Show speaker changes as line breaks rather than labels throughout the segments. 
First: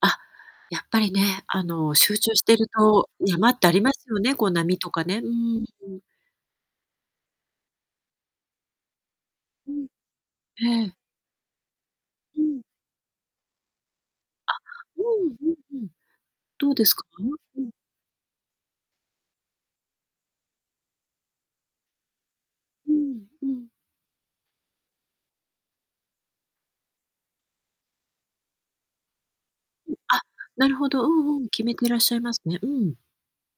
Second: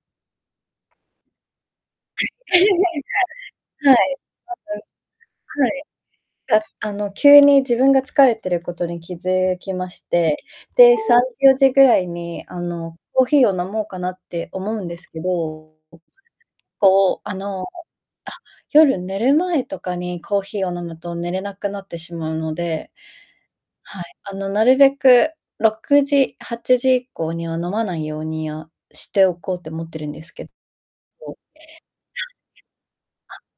あ、やっぱりね、あの、集中してると山っ
はい、
てありますよね、こう波とかね。うー
は
ん、
い。
うん。
あの、急に自分が疲れてることに気づ
う
き
ん。
まして、
え
で、
え。
3時、4時ぐらい
う
に、あ
ん。
の、コーヒーを飲もうかなって
あ、
思うんですけ
うん
ど、
うん。どうですか？
こう、あ
う
の、あ、
ん。
夜寝る前とかにコーヒーを飲むと寝れなくなってしまうので
うんうん。
はい、あの、なるべく6時、8時以降には飲まないようにはしておこうって思ってるんで
あ、
すけど。
なるほど、う
あ、
んうん、決めてらっしゃいますね。うん。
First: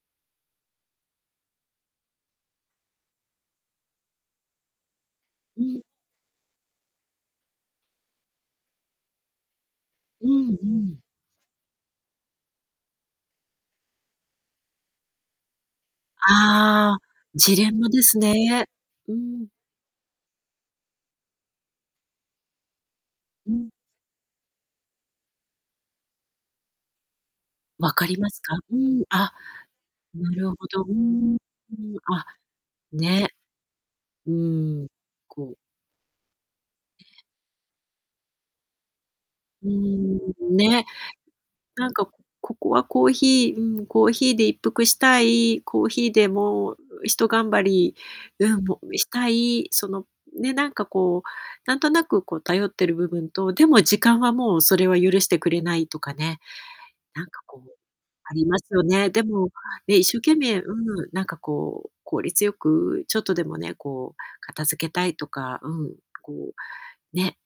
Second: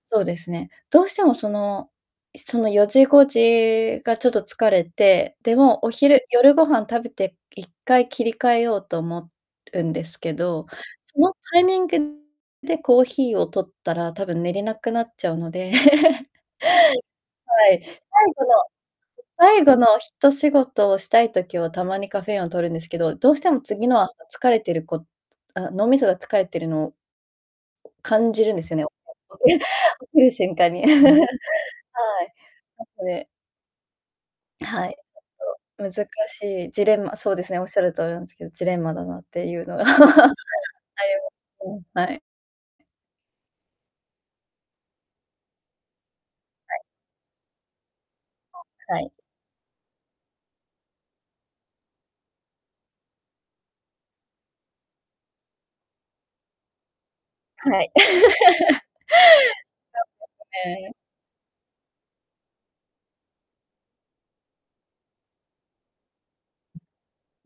そうですね。どうしても、そのその4時5時がちょっと疲れて、で、
う
もう、
ん。
お昼夜ご飯食べて一回切り替えようと思うんです
う
け
んう
ど、
ん。
そのタイミングでコーヒーを摂ったら多分寝れなくなっちゃうので
ああ、ジ
は
レン
い。
マ
最
です
後の
ね。うーん。
最後のひと仕事をしたい時は、たまにカフェインを摂るんですけど、どうして
う
も
ん。
次の朝疲れてるこあ、脳みそが疲れてるのを
わかりま
感
す
じるん
か？
です
うー
よね、
ん。あ、
起き
な
る
る
瞬
ほ
間
ど、
に。
うーん。
は
あ、
い。
ね。うーん、
はい。
こう
ちょっと難しいジレンマそうですね、おっしゃる通りなんですけど、ジレンマだなってい
う
う
ー
のが。
ん、ね。
うん、
なん
は
か
い。
ここはコーヒーうん、コーヒーで一服したい、コーヒーでも
は
う
い。
ひと頑張り、うん、も、
は
し
い。
たい、そのね、なんか、こう、なんとなく、こう、頼ってる部分と、でも時間はもうそれは許してくれないとかね。なんか、こう、
はい。
ありますよ ね。でも、ね、
そ
一
う
生懸命う
ですね。
ん、なんか、こう、効率よく、ちょっとでもね、こう、片付けたいとか、うん、こう、ね、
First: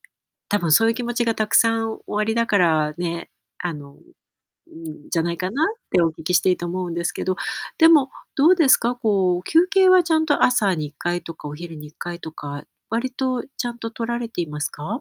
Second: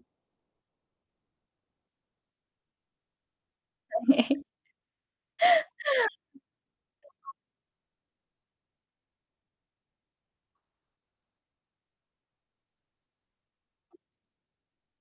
多分そういう気持ちがたくさんおありだからね、あの、ん、じゃないかなってお聞きしていて思うんですけど。でも、どうですか、こう、休憩はちゃんと朝に1回とかお昼に1回とか、割とちゃんと取られていますか？